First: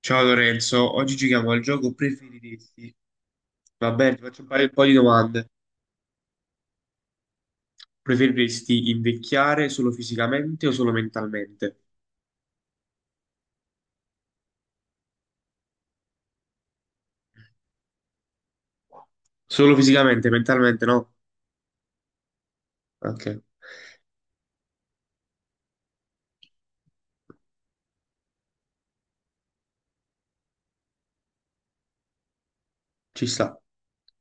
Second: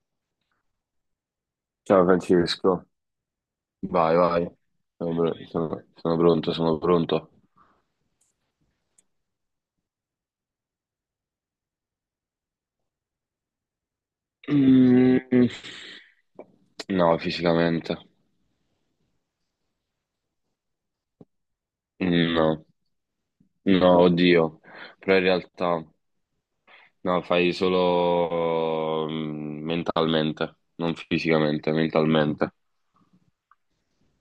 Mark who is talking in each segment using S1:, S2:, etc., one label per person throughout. S1: Ciao Lorenzo, oggi giochiamo al gioco
S2: Ciao, Francesco.
S1: preferiresti. Va
S2: Vai,
S1: bene, ti
S2: vai.
S1: faccio fare un po' di domande.
S2: Sono pronto, sono pronto.
S1: Preferiresti invecchiare solo fisicamente o solo mentalmente?
S2: Mm, no, fisicamente.
S1: Solo fisicamente, mentalmente no?
S2: No,
S1: Ok,
S2: no, oddio, però in realtà no, fai solo mentalmente, non fisicamente, mentalmente.
S1: ci sta.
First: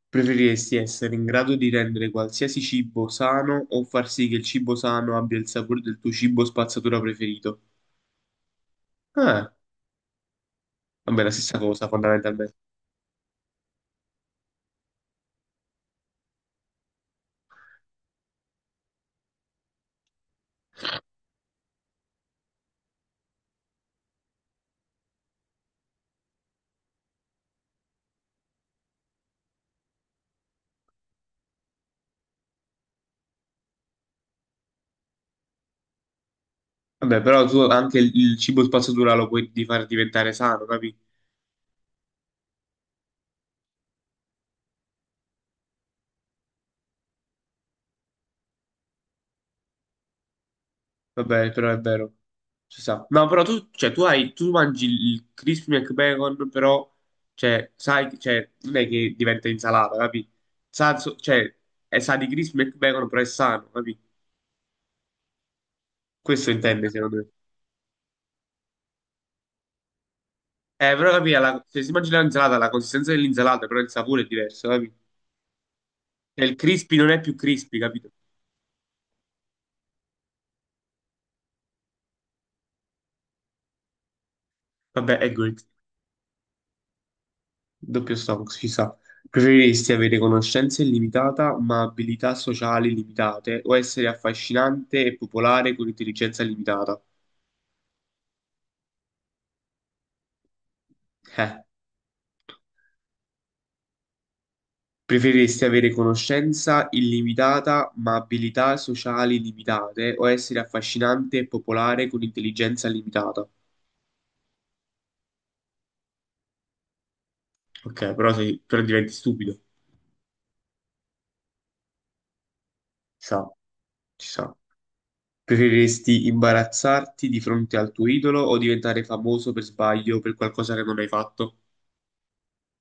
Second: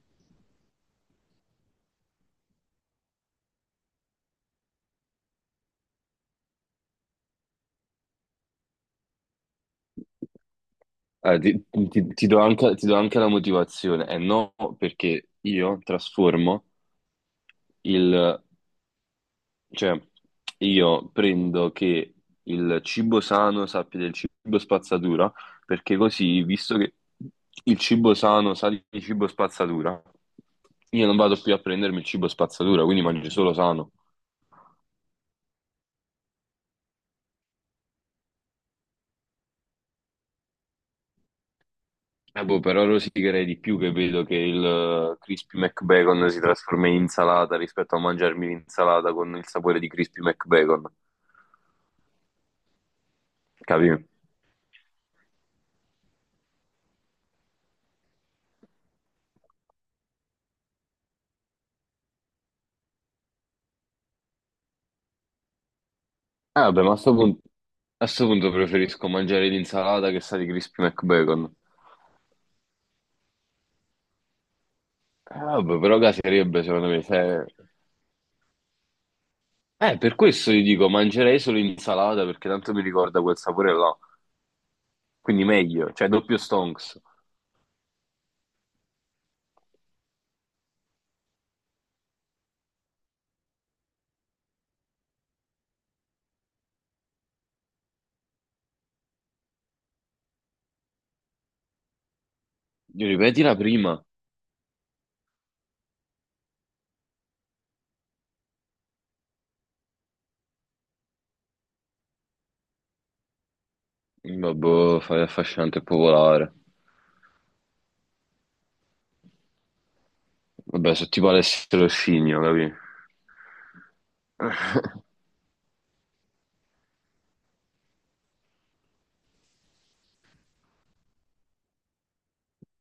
S1: Preferiresti essere in grado di rendere qualsiasi cibo sano o far sì che il cibo sano abbia il sapore del tuo cibo spazzatura preferito? Ah, vabbè, la stessa cosa fondamentalmente.
S2: Ti do anche la motivazione, e no perché io trasformo. Cioè, io prendo che il cibo sano sappia del cibo spazzatura, perché così, visto che il cibo sano sa di cibo spazzatura, io non vado più a prendermi il cibo spazzatura, quindi mangio solo sano.
S1: Vabbè, però tu anche il cibo spazzatura lo puoi di far diventare sano, capito?
S2: Boh, però rosicherei di più che vedo che il Crispy McBacon si trasforma in insalata rispetto a mangiarmi l'insalata con il sapore di Crispy McBacon,
S1: Vabbè, però è vero. Si sa. No, però tu, cioè, tu
S2: capito?
S1: hai, tu mangi il crispy McBacon, però, cioè, sai, cioè, non è che diventa insalata, capi? Cioè, è sa di crispy McBacon, però è sano, capi? Questo
S2: Ah, vabbè,
S1: intende,
S2: ma
S1: secondo me.
S2: a sto punto preferisco mangiare l'insalata che sa di Crispy
S1: Però, capi,
S2: McBacon.
S1: se si mangia l'insalata, la consistenza dell'insalata, però il sapore è diverso, capi?
S2: Ah, vabbè, però
S1: Cioè, il
S2: caserebbe secondo
S1: crispy
S2: me.
S1: non è più crispy, capito?
S2: Per questo gli dico, mangerei solo insalata perché tanto mi ricorda quel sapore là.
S1: Vabbè, ecco,
S2: Quindi meglio, cioè doppio stonks.
S1: doppio Stonks, ci sta. Preferiresti avere conoscenza illimitata ma abilità sociali limitate o essere affascinante e popolare con intelligenza limitata? Eh.
S2: Io Ripeti la prima.
S1: Preferiresti avere conoscenza illimitata ma abilità sociali limitate o essere affascinante e popolare con intelligenza limitata?
S2: Vabbè, fai affascinante e popolare.
S1: Ok, però, sei, però diventi stupido. Ci
S2: Vabbè, sono tipo Alessio Scigno, capì?
S1: sta, ci sta. Preferiresti imbarazzarti di fronte al tuo idolo o diventare famoso per sbaglio per qualcosa che non hai fatto?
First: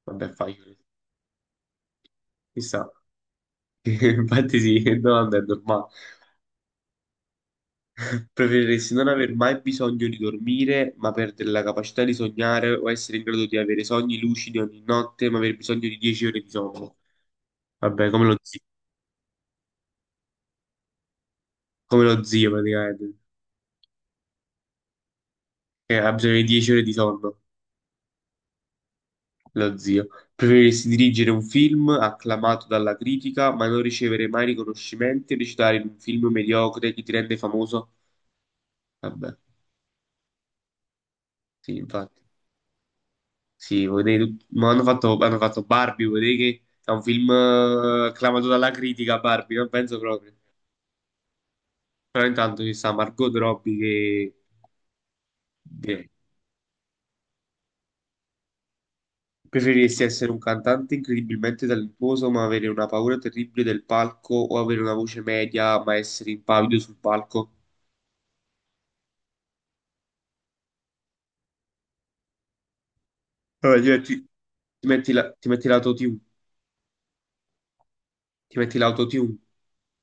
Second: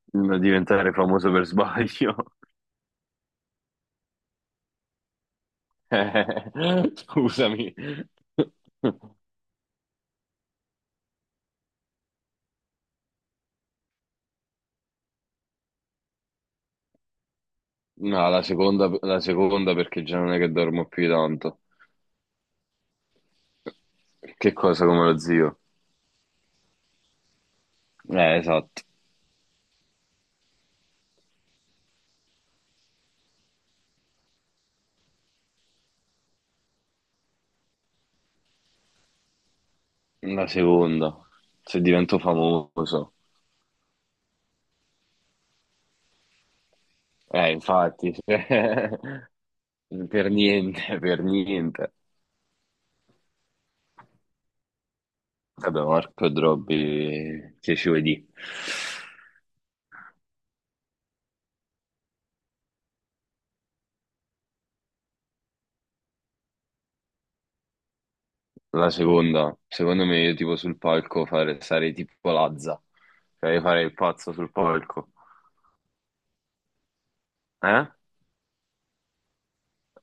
S1: Vabbè,
S2: Non
S1: fai.
S2: diventare famoso per sbaglio.
S1: Chissà, infatti sì, che domanda è normale.
S2: Scusami.
S1: Preferiresti non aver mai bisogno di dormire, ma perdere la capacità di sognare o essere in grado di avere sogni lucidi ogni notte, ma aver bisogno di 10 ore di sonno? Vabbè,
S2: No, la seconda perché già non è che dormo più di tanto.
S1: come lo zio praticamente,
S2: Che cosa come lo zio?
S1: che ha bisogno di 10 ore di sonno,
S2: Esatto.
S1: lo zio. Preferiresti dirigere un film acclamato dalla critica, ma non ricevere mai riconoscimenti e recitare in un film mediocre che ti rende famoso? Vabbè,
S2: La seconda,
S1: sì,
S2: se divento
S1: infatti.
S2: famoso.
S1: Sì, ma hanno fatto Barbie, vuol dire che è un film
S2: Infatti.
S1: acclamato dalla critica,
S2: Per
S1: Barbie, non penso proprio.
S2: niente, per niente.
S1: Però intanto ci sta Margot Robbie
S2: Vabbè,
S1: che
S2: Marco e Drobby, che ci vuoi dire?
S1: preferiresti essere un cantante incredibilmente talentuoso ma avere una paura terribile del palco o avere una voce media ma essere impavido sul palco.
S2: La seconda, secondo me io tipo sul palco fare, sarei tipo Lazza, cioè io
S1: Allora,
S2: farei il
S1: ti metti,
S2: pazzo sul palco.
S1: ti metti l'autotune,
S2: Eh?
S1: ti metti l'autotune.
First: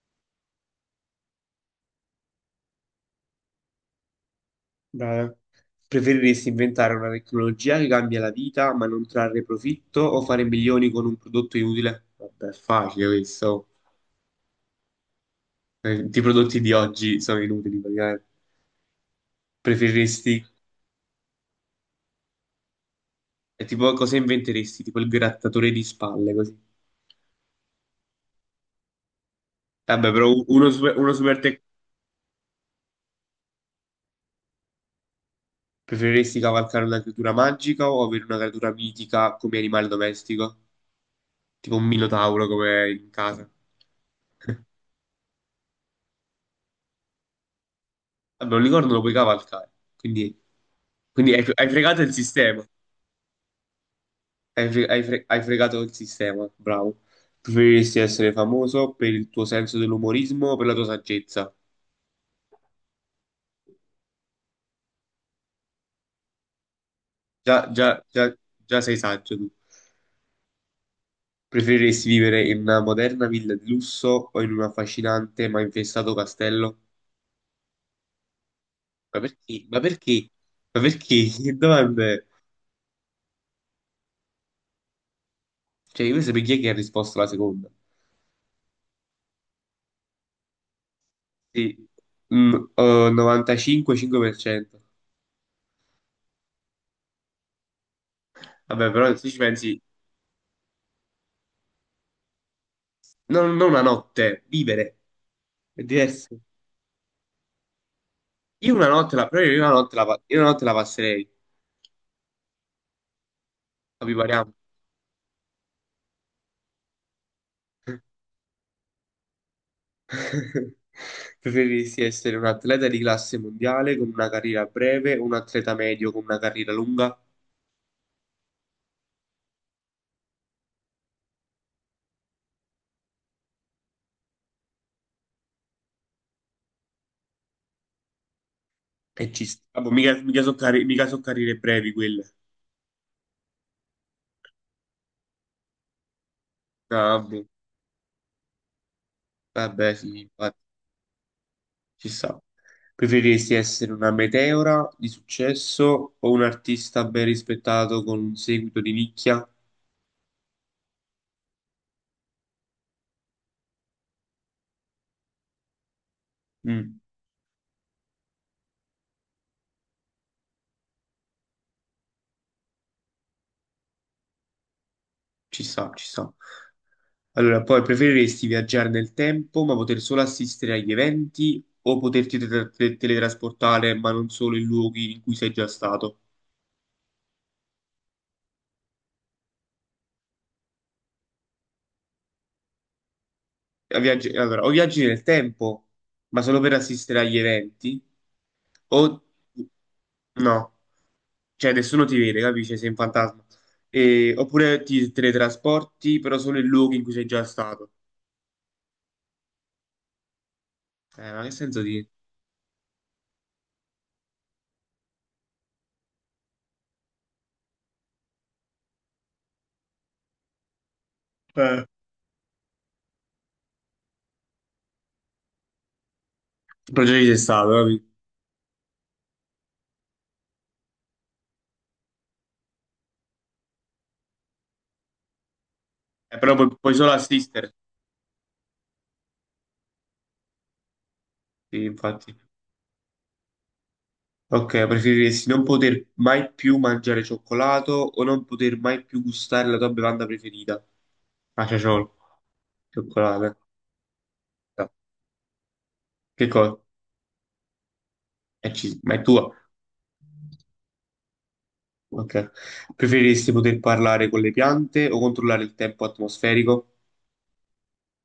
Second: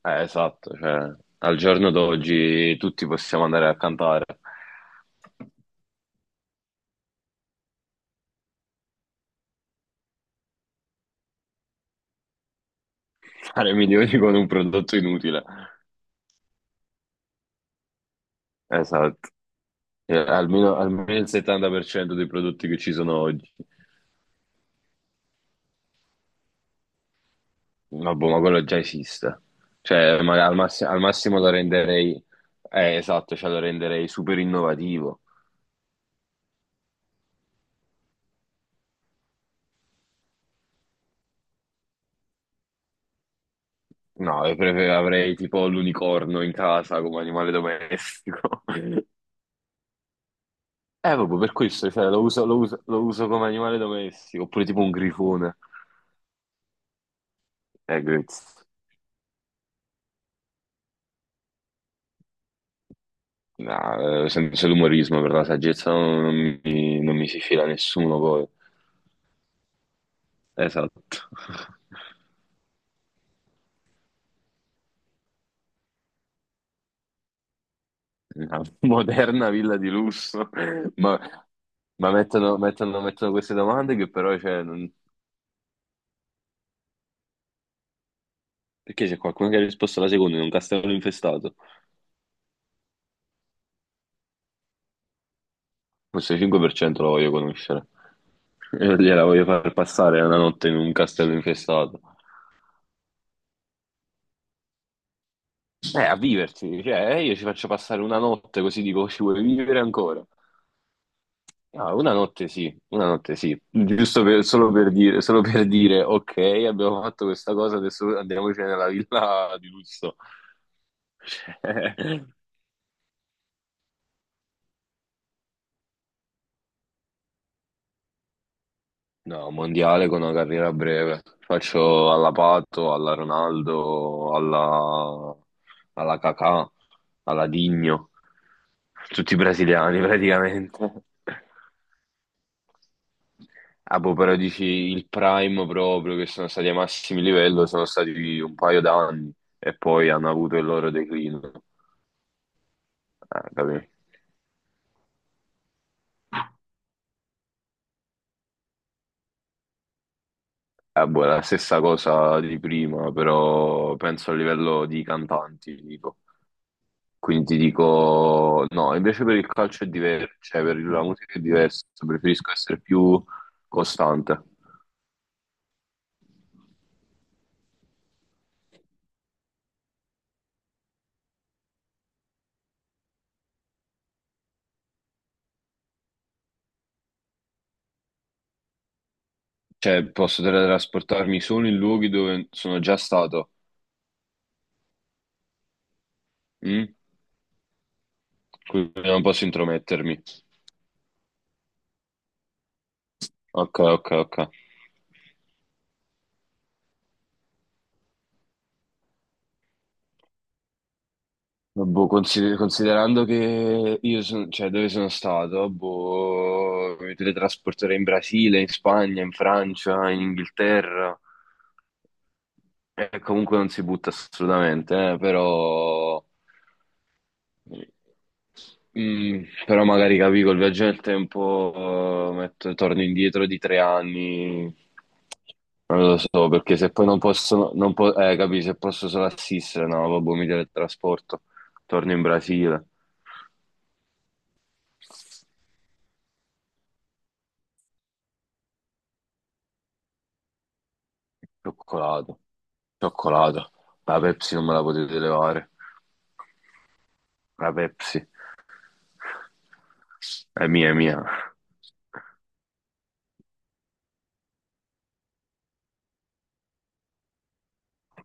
S2: Esatto, cioè al giorno d'oggi tutti possiamo andare a cantare,
S1: Beh, preferiresti inventare una tecnologia che cambia la vita ma non trarre profitto o fare milioni con un prodotto inutile? Vabbè, è facile questo.
S2: fare milioni con un prodotto inutile.
S1: I prodotti di oggi sono inutili praticamente.
S2: Esatto. Eh,
S1: Preferiresti,
S2: almeno, almeno il 70% dei prodotti che ci sono oggi.
S1: è tipo cosa inventeresti? Tipo il grattatore di spalle così.
S2: Ma boh, ma quello già esiste.
S1: Vabbè,
S2: Cioè,
S1: però uno super,
S2: al massimo lo renderei, esatto, cioè lo renderei super innovativo.
S1: preferiresti cavalcare una creatura magica o avere una creatura mitica come animale domestico? Tipo un minotauro come in casa.
S2: No, avrei tipo l'unicorno in casa come animale
S1: Vabbè, un
S2: domestico.
S1: unicorno lo puoi cavalcare, quindi, quindi
S2: Proprio
S1: hai,
S2: per
S1: hai
S2: questo,
S1: fregato
S2: cioè,
S1: il sistema.
S2: lo uso come animale domestico, oppure
S1: Hai,
S2: tipo un
S1: hai
S2: grifone.
S1: fregato il sistema, bravo. Preferiresti essere
S2: Grazie.
S1: famoso per il tuo senso dell'umorismo o per la tua saggezza?
S2: No, senza l'umorismo, per la saggezza non mi si fila
S1: Già, già,
S2: nessuno
S1: già,
S2: poi.
S1: già sei saggio tu.
S2: Esatto.
S1: Preferiresti vivere in una moderna villa di lusso o in un affascinante ma infestato castello?
S2: Una
S1: Ma
S2: moderna
S1: perché?
S2: villa
S1: Ma
S2: di
S1: perché?
S2: lusso,
S1: Ma
S2: ma,
S1: perché? Che
S2: ma
S1: domande?
S2: mettono queste domande che però cioè.
S1: Cioè, io voglio sapere chi è che ha risposto alla seconda.
S2: Perché c'è qualcuno che ha risposto alla seconda in un castello infestato?
S1: Sì. Mm, 95,5%.
S2: Questo 5% lo voglio conoscere.
S1: Vabbè,
S2: Io
S1: però
S2: gliela
S1: se ci
S2: voglio far
S1: pensi,
S2: passare una notte in un castello infestato.
S1: non, non una notte, vivere è
S2: A
S1: diverso.
S2: viverci, cioè io ci faccio passare una notte
S1: Io
S2: così
S1: una
S2: dico
S1: notte
S2: ci
S1: la,
S2: vuoi
S1: però
S2: vivere ancora?
S1: io una notte la passerei,
S2: Ah, una notte sì,
S1: ma vi pariamo.
S2: solo per dire, ok, abbiamo fatto questa cosa, adesso andiamoci nella villa di lusso.
S1: Preferiresti essere un atleta di classe mondiale con una carriera breve o un atleta medio con una carriera lunga?
S2: No, mondiale con una carriera breve. Faccio alla Pato, alla Ronaldo, alla Kakà, alla Digno,
S1: E
S2: tutti
S1: ci sta. Vabbè,
S2: brasiliani
S1: mica,
S2: praticamente.
S1: mica so carriere brevi quelle.
S2: Ah, boh, però dici il prime proprio, che sono stati ai
S1: Ah,
S2: massimi
S1: vabbè,
S2: livello, sono stati un paio d'anni e
S1: vabbè,
S2: poi
S1: sì,
S2: hanno avuto
S1: infatti,
S2: il loro declino.
S1: ci sta.
S2: Ah,
S1: Preferiresti
S2: capì?
S1: essere una meteora di successo o un artista ben rispettato con un seguito di nicchia?
S2: Ah, boh, è la stessa cosa di prima, però penso a livello di cantanti, ti dico.
S1: Mm.
S2: Quindi ti dico, no, invece per il calcio è diverso, cioè per la musica è diverso, preferisco essere più costante.
S1: Ci sta, ci sta. Allora, poi preferiresti viaggiare nel tempo ma poter solo assistere agli eventi o poterti teletrasportare ma non solo in luoghi in cui sei già stato?
S2: Cioè, posso teletrasportarmi solo in luoghi dove sono già stato,
S1: Allora, o viaggi nel tempo ma solo per
S2: mm?
S1: assistere agli eventi
S2: Quindi non
S1: o
S2: posso intromettermi.
S1: no, cioè nessuno ti vede, capisci? Sei un fantasma.
S2: Ok, ok, ok.
S1: Oppure ti teletrasporti però solo in luoghi in cui sei già stato. Ma che senso di...
S2: Boh, considerando che io sono, cioè dove sono stato, boh, mi teletrasporterei in Brasile, in Spagna, in Francia, in Inghilterra.
S1: Eh.
S2: Comunque non si butta assolutamente, però.
S1: Però già ci sei stato, capisci?
S2: Però magari capi col viaggio nel tempo, torno indietro di 3 anni, non lo so,
S1: Però
S2: perché se
S1: puoi
S2: poi
S1: solo
S2: non posso,
S1: assistere.
S2: non po- capi, se posso solo assistere, no, vabbè, mi teletrasporto,
S1: Sì,
S2: torno in
S1: infatti.
S2: Brasile,
S1: Ok, preferiresti non poter mai più mangiare cioccolato o non poter mai più gustare la tua bevanda preferita? Ah, ciaciolo,
S2: cioccolato,
S1: cioccolato.
S2: cioccolato, la Pepsi non me la
S1: No.
S2: potete levare,
S1: Che cosa?
S2: la Pepsi
S1: Ma è tua.
S2: è mia, è mia.
S1: Ok. Preferiresti poter parlare con le piante o controllare il tempo atmosferico?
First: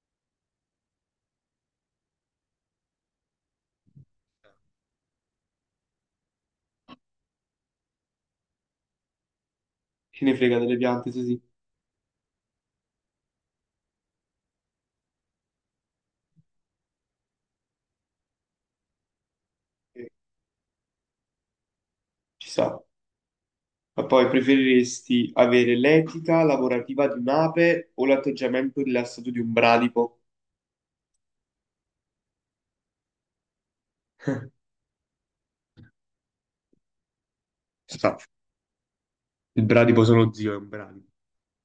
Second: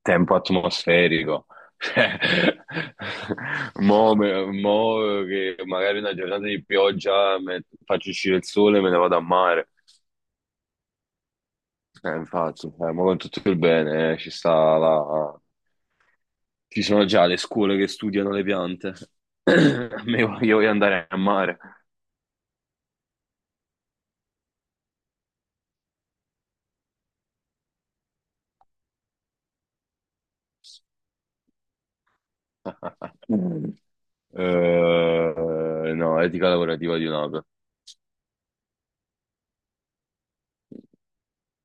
S2: Tempo atmosferico. Cioè, Mo che magari una giornata di pioggia faccio uscire il sole e me ne vado a mare.
S1: Chi ne frega delle piante, sì, sì.
S2: Infatti, ma con tutto il bene, ci sta la... Ci sono già le scuole che studiano le piante. A
S1: Eh,
S2: me io voglio andare a mare.
S1: ci sta. Ma poi preferiresti avere l'etica lavorativa di un'ape o l'atteggiamento rilassato di un bradipo?
S2: No, etica lavorativa di un'ape.
S1: Sta. Il bradipo sono zio, è un bradipo. Mm.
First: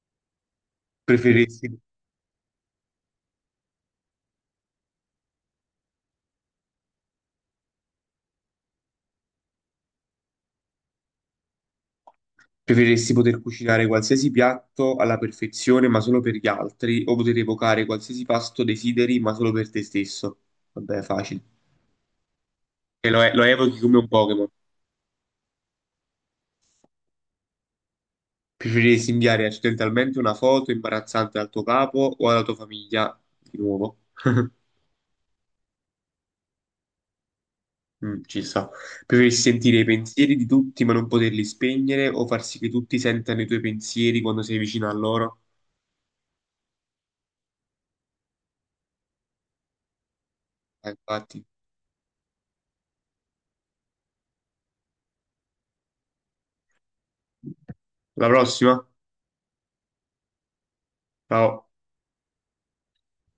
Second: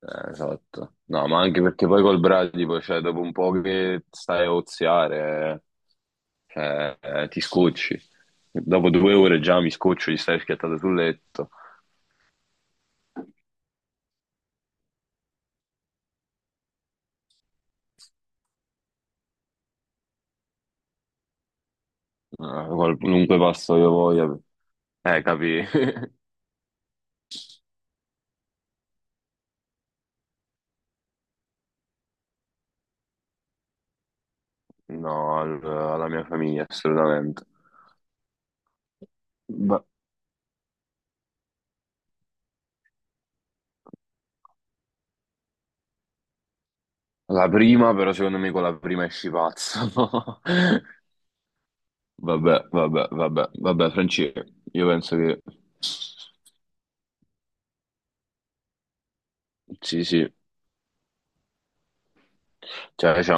S2: Esatto. No, ma anche
S1: Preferiresti
S2: perché poi col Bradipo, cioè, dopo un po' che stai a oziare, cioè, ti scocci. Dopo 2 ore già mi scoccio, gli stai schiattato sul letto.
S1: Preferiresti poter cucinare qualsiasi piatto alla perfezione, ma solo per gli altri, o poter evocare qualsiasi pasto desideri, ma solo per te stesso? Vabbè, facile. E
S2: Qualunque
S1: lo
S2: passo
S1: evochi
S2: io
S1: come un
S2: voglia.
S1: Pokémon.
S2: Capi?
S1: Preferiresti inviare accidentalmente una foto imbarazzante al tuo capo o alla tua famiglia? Di nuovo.
S2: No, alla mia famiglia, assolutamente.
S1: Mm, ci sta. Preferiresti sentire i
S2: Ma-
S1: pensieri di tutti, ma non poterli spegnere, o far sì che tutti sentano i tuoi pensieri quando sei vicino a loro?
S2: la prima, però, secondo me con la prima esci pazzo.
S1: Infatti.
S2: Vabbè, vabbè, vabbè, vabbè, Franci, io penso che...
S1: La prossima?
S2: Sì, sì.
S1: Ciao.
S2: Cioè,